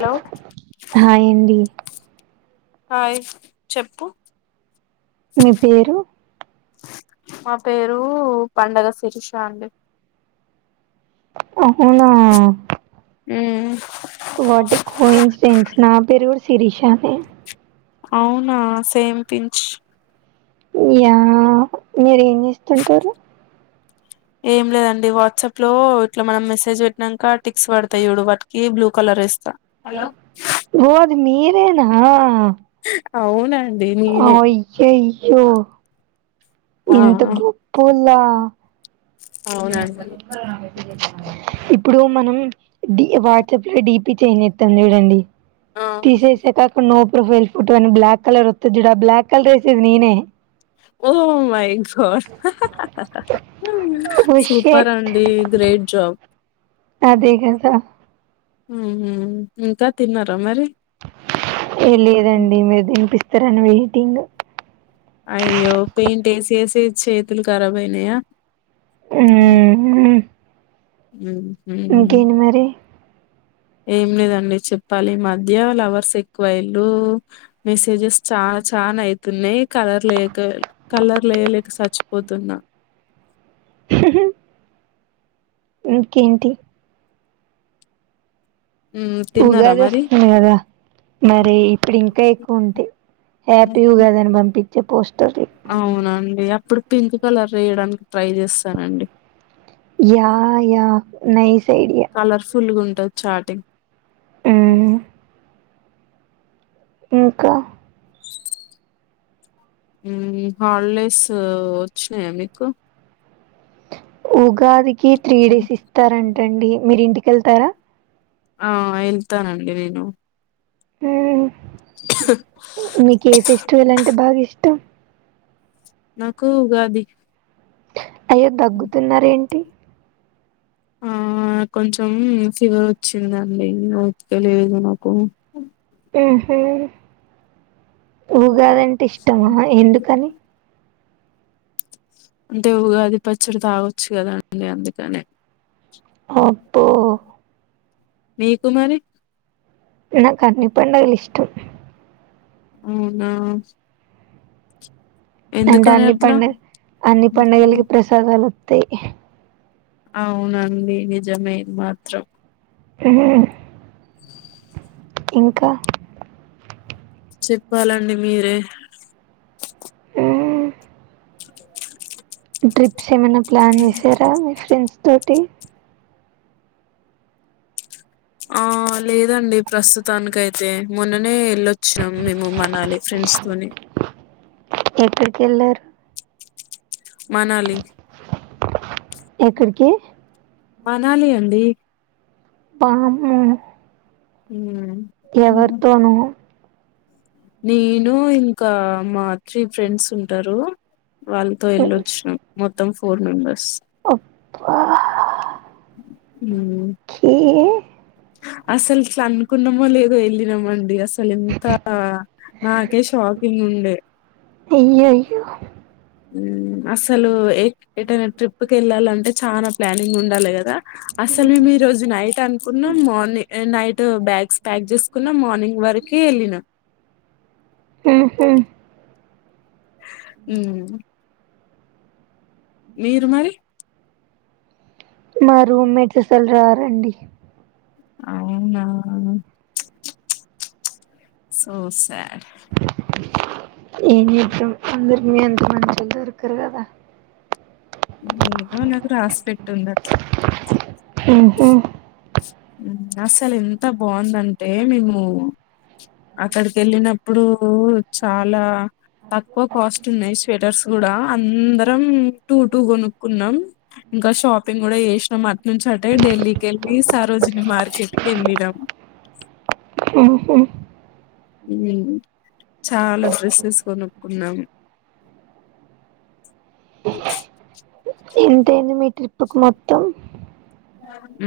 Hello hi అండి hi చెప్పు మీ పేరు మా పేరు పండగ శిరీష అండి అవునా ఉ వాట్ ఎ కోఇన్సిడెన్స్ నా పేరు కూడ శిరీష నే అవునా సేమ్ పించ్ యా మీరు ఏం చేస్తుంటారు ఏం లేదండి వాట్సాప్ లో ఇట్లా మనం మెసేజ్ పెట్టినంక టిక్స్ పడతాయి చూడు వాటికి బ్లూ కలరేస్ ఓది మీదే నె ఆ అవునా అయ్యయ్యో ఆ ఇంత గొప్పొళ్ళ అవునండి ఇప్పుడు మనం డి వాట్సాప్ లో డిప్ పీత ఏం చేస్తాందో చూడండి ఆ తీసేసాక అక్కడ నో ప్రొఫైల్ ఫోటో అని బ్లాక్ కలర్ వస్తది చూడు ఆ బ్లాక్ కలర్ వేసేది నేనే oh my God oh super షట్ అండి గ్రేట్ జాబ్ అదే కదా ఉహు ఇంకా తిన్నారా మరి ఏ లేదు అండి మీరు తినిపిస్తారని వెయిటింగ్ అయ్యో పెయింట్ ఏసి ఏసి చేతులు ఖరాబ్ అయినాయా యూ యూ ఉ ఇంకేంటి మరి ఏం లేదండి చెప్పాలి ఈ మధ్య లవర్స్ ఎక్కువాయులు మెసేజెస్ చానా చానా అయితున్నాయి కలర్లు వేయలేక చచ్చిపోతున్నా హోహో ఇంకేంటి హ్మ్. తిన్నారా ఉగాది మరి వస్తుంది కదా మరి ఇప్పుడు ఇంకా ఎక్ ఉంటి హ్యాపీ ఉగాది అని పంపించ పోస్టర్ లు అవునండి అప్పుడు పింక్ కలర్ రెయడానికి ట్రై చేస్తానండి yeah yeah nice idea colourful గుంటద్ చాటింగ్ మ్ మ్మ్ ఇంకా మ్మ్ హాలిడేస్ వచ్చినాయా మీకు ఉగాదికి త్రీ డేస్ ఇస్తారంటండి మీరింటికి ఎళ్తారా ఆ ఎళ్తానండి నేను ఊ మీకు ఏ ఫెస్టివల్ అంటే బాగిష్టం నాకు ఉగాది అయ్యో దగ్గుతున్నారేంటి ఆ కొంచెం ఫీవర్ వచ్చిందండి ఉతకలేదు నాకు ఆహా ఊగాదంటే ఇష్టమా ఎందుకని అంటే ఉగాది పచ్చడి తాగొచ్చు కదాండి అందుకనే అప్పో మీకు మరి నాకన్ని పండగలిష్టం అవునా అంటే ఎందుకని అన్ని అట్లా పండగ్ అన్ని పండగలకి ప్రసాదాలొత్ తే అవునండి నిజమేది మాత్రం తా ఇంకా చెప్పాలండి మీరే ఆ డ్రిట్స్ ఏమైనా ప్లాన్ చేసారా మీ ఫ్రెండ్స్ తోటి ఆ లేదండి ప్రస్తుతానికైతే మొన్ననే ఎళ్ళొచ్చినం మేము మనాలి ఫ్రెండ్స్ తోని. ఎక్కడికెళ్ళారు మనాలి ఎక్కడికి మనాలి అండి బాపుము నింగి జరగాలి ఎవరితోను నేను ఇంకా మా త్రీ ఫ్రెండ్స్ ఉంటారు వాళ్ళతో ఎళ్ళొచ్చునం మొ మొత్తం ఫోర్ మెంబర్స్ అప్పా ఉ కే అసలు ఇట్ల అనుకున్నమో లేదో వెళ్ళినామండి అసలు అసలు ఎంత నాకే షాకింగ్ ఉండే అయ్యయ్యో ఉ అసలు ఏ ఏటైనా ట్రిప్ కేళ్ళాలంటే చానా ప్లానింగ్ ఉండాలే కదా అసలు మేము ఈ రోజు నైట్ అనుకున్నాం మార్నింగ్ నైట్ బ్యాగ్స్ ప్యాక్ చేసుకున్నాం మార్నింగ్ వరకు కి వెళ్లినా ఆహ ఉ మీరు మరి మా రూమ్మేట్స్ అసల్ రారు రండి అవునా సో సాడ్ ఏంచేతవ్ అందరి నీయంత మంచోళ్ళు దొరకరు కదా ఏదో నాకు రాసి పెట్టుంది అట్లా మ్హూ. ఉమ్ అస్సలు ఎంత బాగుందంటే మేము అక్కడికెళ్ళినప్ ఇప్పుడు చాలా తక్కువ కాస్ట్ ఉన్నాయి స్వెటర్స్ కూడా అందరు తం టూ టూ కొనుక్కున్నాం ఇంకా షాపింగ్ కూడా చేసినాం అటు నుంచి అంటే ఢిల్లీ కేళ్ళి ఈ సరోజీని మార్కెటు కేళ్ళినం ఓహో ఉమ్ చాలా డ్రెస్సెస్ కొనుక్కున్నాం ఎంతయింది మీ ట్రిపుకు మొత్తం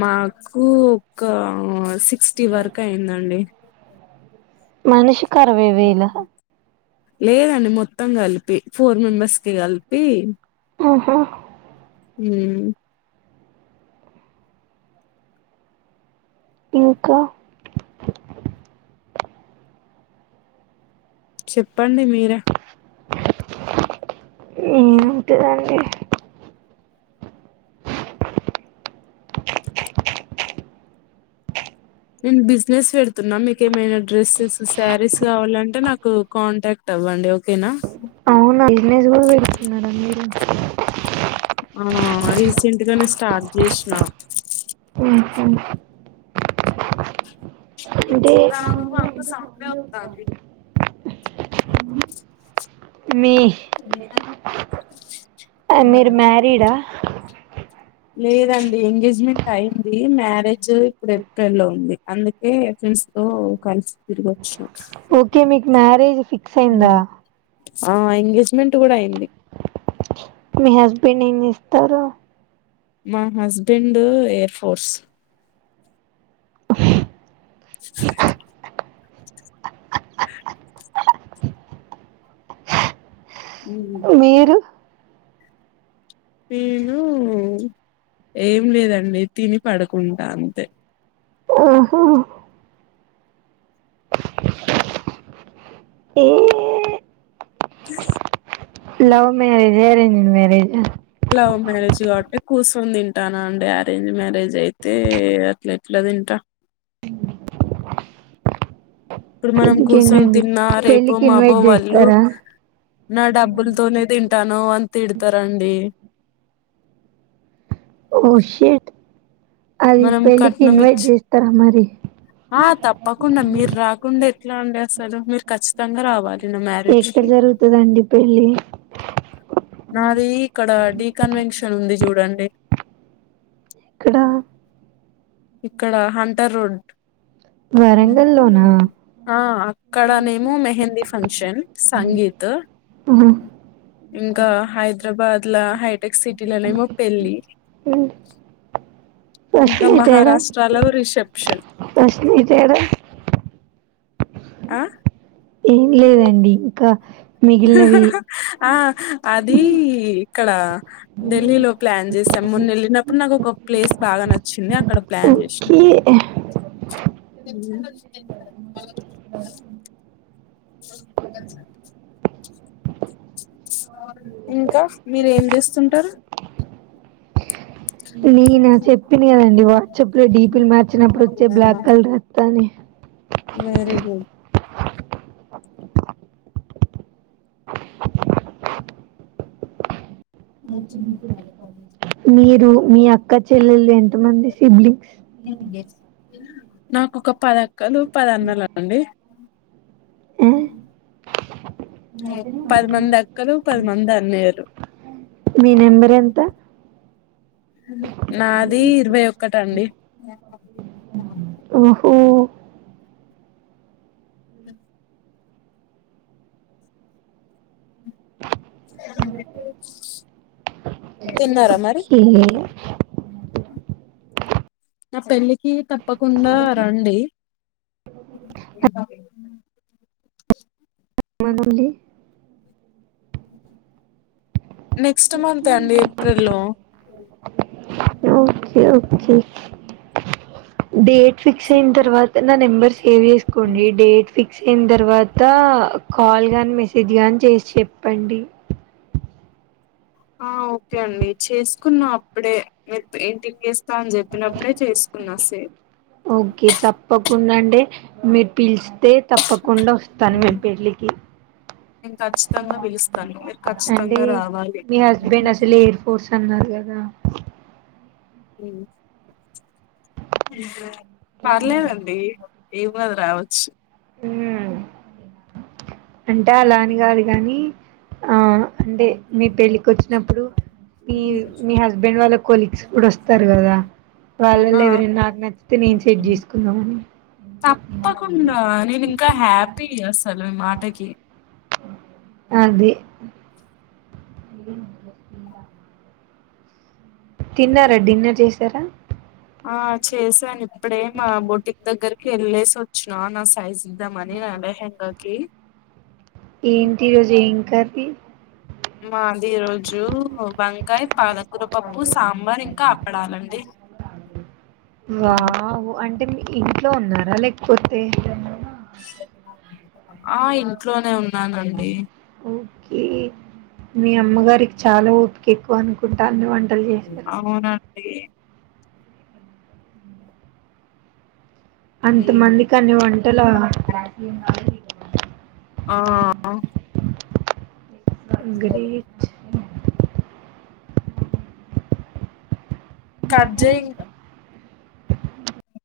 మాకు ఒక సి సిక్స్టీ వరకు అయిందండి మనిషికి ఆరవైవేల లేదండి మొత్తం కలి పి ఫోర్ మెంబర్స్కి కలి టీమ్ ఓహో ఉమ్ ఇంక చెప్పండి మీరే ఆహ్ ఏముంటదండి నేను బిజినెస్ పెడుతున్నా మీకు ఏమైనా డ్రెస్సెస్, శారీస్ కావాలంటే నాకు కాంటాక్ట్ అవ్వండి ఓకేనా అవునా బిజినెస్ కూడా పెడుతున్నారా మీరు చ్ ఉమ్ ఆహా రీసెంట్గానే స్టార్ట్ చేసినా ఉమ్ ఇక్కడ ఏం చెత్తనావ్ అంత సౌండే తన్వీ మీ ఆ మీరు మ్యారీడా లేదండి ఎంగేజ్మెంట్ అయింది. మ్యారేజ్ ఇప్పుడు ఏప్రిల్ లో ఉంది. అందుకే ఫ్రెండ్స్ తో కలిసి తిరుగు ఓకే మీకు మ్యారేజ్ ఫిక్స్ అయిందా ఆ ఎంగేజ్మెంట్ కూడా అయింది. మీ హస్బెండ్ ఏం చేస్తారు మా హస్బెండ్ ఎయిర్ ఫోర్స్ [unintelligible] మీరు నేను ఏం లేదండి తిని పడకుంటా అంతే ఓహో ఏ [unintelligible] love marriage arranged marriage love marriage కావట్టే కూస్ కూర్చొని తింటానా అండి అరేంజ్ మ్యారేజ్ అయితే అట్ల ఎట్ల తింటా ఇప్పుడు మనం కూర్చొని ఇంకేంటండి తిన్నా రేపు పెళ్ళికి మాపో ఇన్వైట్ వాళ్ళు చేస్తారా నా డబ్బులతోనే తింటానావ్ అన్ తిడతరండి ఓ షెట్ అది మనం పెళ్ళికి కట్నం ఇన్వైట్ ఇచ్చి చేస్తారా మరి ట్లా అండి అసలు మీరు ఖచ్చితంగా రావాలి నా మ్యారేజ్ ఎక్కడ కి జరుగుతదండి పెళ్ళి నాది ఈక్కడ డి కన్వెన్షన్ న్ ఉంది చూడండి ఎక్కడ ఇక్కడ హంటర్ రోడ్ వరంగల్లోనా ఆ అక్కడ నేమో మెహందీ ఫంక్షన్ సంగీత్ ఆహా ఇంకా హైదరాబాద్ ట్లా హైట్ హైటెక్ సిటీలో నేమో పెళ్లి ఇంకా మా ఏడ బుల్షిత్ ఆ ఏం లేదండి ఇంకా మిగిలినవి ఆ అది ఇక్కడ ఢిల్లీలో ప్లాన్ చేసాం ముందు వెళ్ళినప్పుడు నాకు ఒక ప్లేస్ బాగా నచ్చింది అక్కడ ప్లాన్ చేసినాం ఓకే [unintelligible] [inaudible] [inaudible] ఇంకా మీరు ఏం చేస్తుంటారు నేనా చెప్పిన కదండి వాట్సాప్ లో డి పి లు మార్చినప్పుడు వచ్చే బ్లాక్ కలర్ వస్తా అని వెరీ గుడ్ మీరు మీ అ అక్క చెల్లెలు ఎంత మంది సిబ్లింగ్స్ ఏం జేసినావ్ నాకు ఒక పది అక్కలు పది అన్నలు అండి ఆ మ్మ్ పదిమంది అక్కలు పదిమంది అన్నయ్యలు మీ నెంబర్ ఎంత నాది ఇరవై ఒకటి అండి ఓ తిన్నారా మరి ఓకే నా పెళ్ళికి తక్ ప్పకుండా రండి ఆఆ మళ్ళి నెక్స్ట మంత్ అండి ఏప్రిలో ఓకే ఓకే డేట్ ఫిక్స్ అయిన తర్వాత నా నెంబర్ సేవ్ చేసుకోండి. డేట్ ఫిక్స్ చిందర్ ఇవతా కాల్ గాన్ మెసేజ్ గానీ చేసి చేపండి. ఆ ఓకే అండి చేసుకున్నా అప్పుడే మీరు పెయింటింగ్ ఎస్ తన్ చెప్పినప్పుడే చేసుకున్నా సే ఏ మీర్ పిల్చ అదే తప్పకుండా వస్తాను. మీ పెళ్ళికి నేను ఖచ్చితంగా పిలుస్తాను మీరు అండి. ఖచ్చితంగా రావాలి మీ హస్బెండ్ అసలు ఎయిర్ ఫోర్స్ అన్నారు. ఇగా దా హు ఇసజాక్ పర్లేదండి ఏం గాదు రావచ్చు. హు అంటే అలాని గాదు గాని ఆ అంటే మీ పెళ్ళి కోచ్ న్నప్పుడు మీ మీ హస్బెండ్ వాల్క్ కాలిక్స్ ఇప్పుడు వస్తారు కదా. ఆ వాళ్ళలో ఎవరైనా నాకు నచ్చితే నేను సెట్ చేసుకుందామని. తప్పకుండా టాక్యే అది ఎమ్ వడలే తిందమంటే తిన్నారా డిన్నర్ జేశారా. ఆ చేసానిప్ ఇప్పుడే మా బోటింగ్ దగ్గర్ కేలేస్ ఒచ్చిన నా సైజ్ ఇదామని నా లెహగాకి ఏంటి ఈ రోజు ఏ కర్ తీ మాన్ ఈ రోజు వంకాయ్, పాలకూర పప్పు, సాంబార్, ఇంకా ఆప్పడాలండి. లో ఉన్నారా లేకపోతే ఆ ఇంట్లోనే ఉన్నానండి. ఓకే మీ అమ్మగారికి చాలా ఓపిక ఎక్కువ అనుకుంటా అన్ని వంట్ అవునం డి. అంత మందికి అన్నీ వంటలా ఆ ఆ హ్ గ్రేచ్ కట్జెయ్ ఇంకా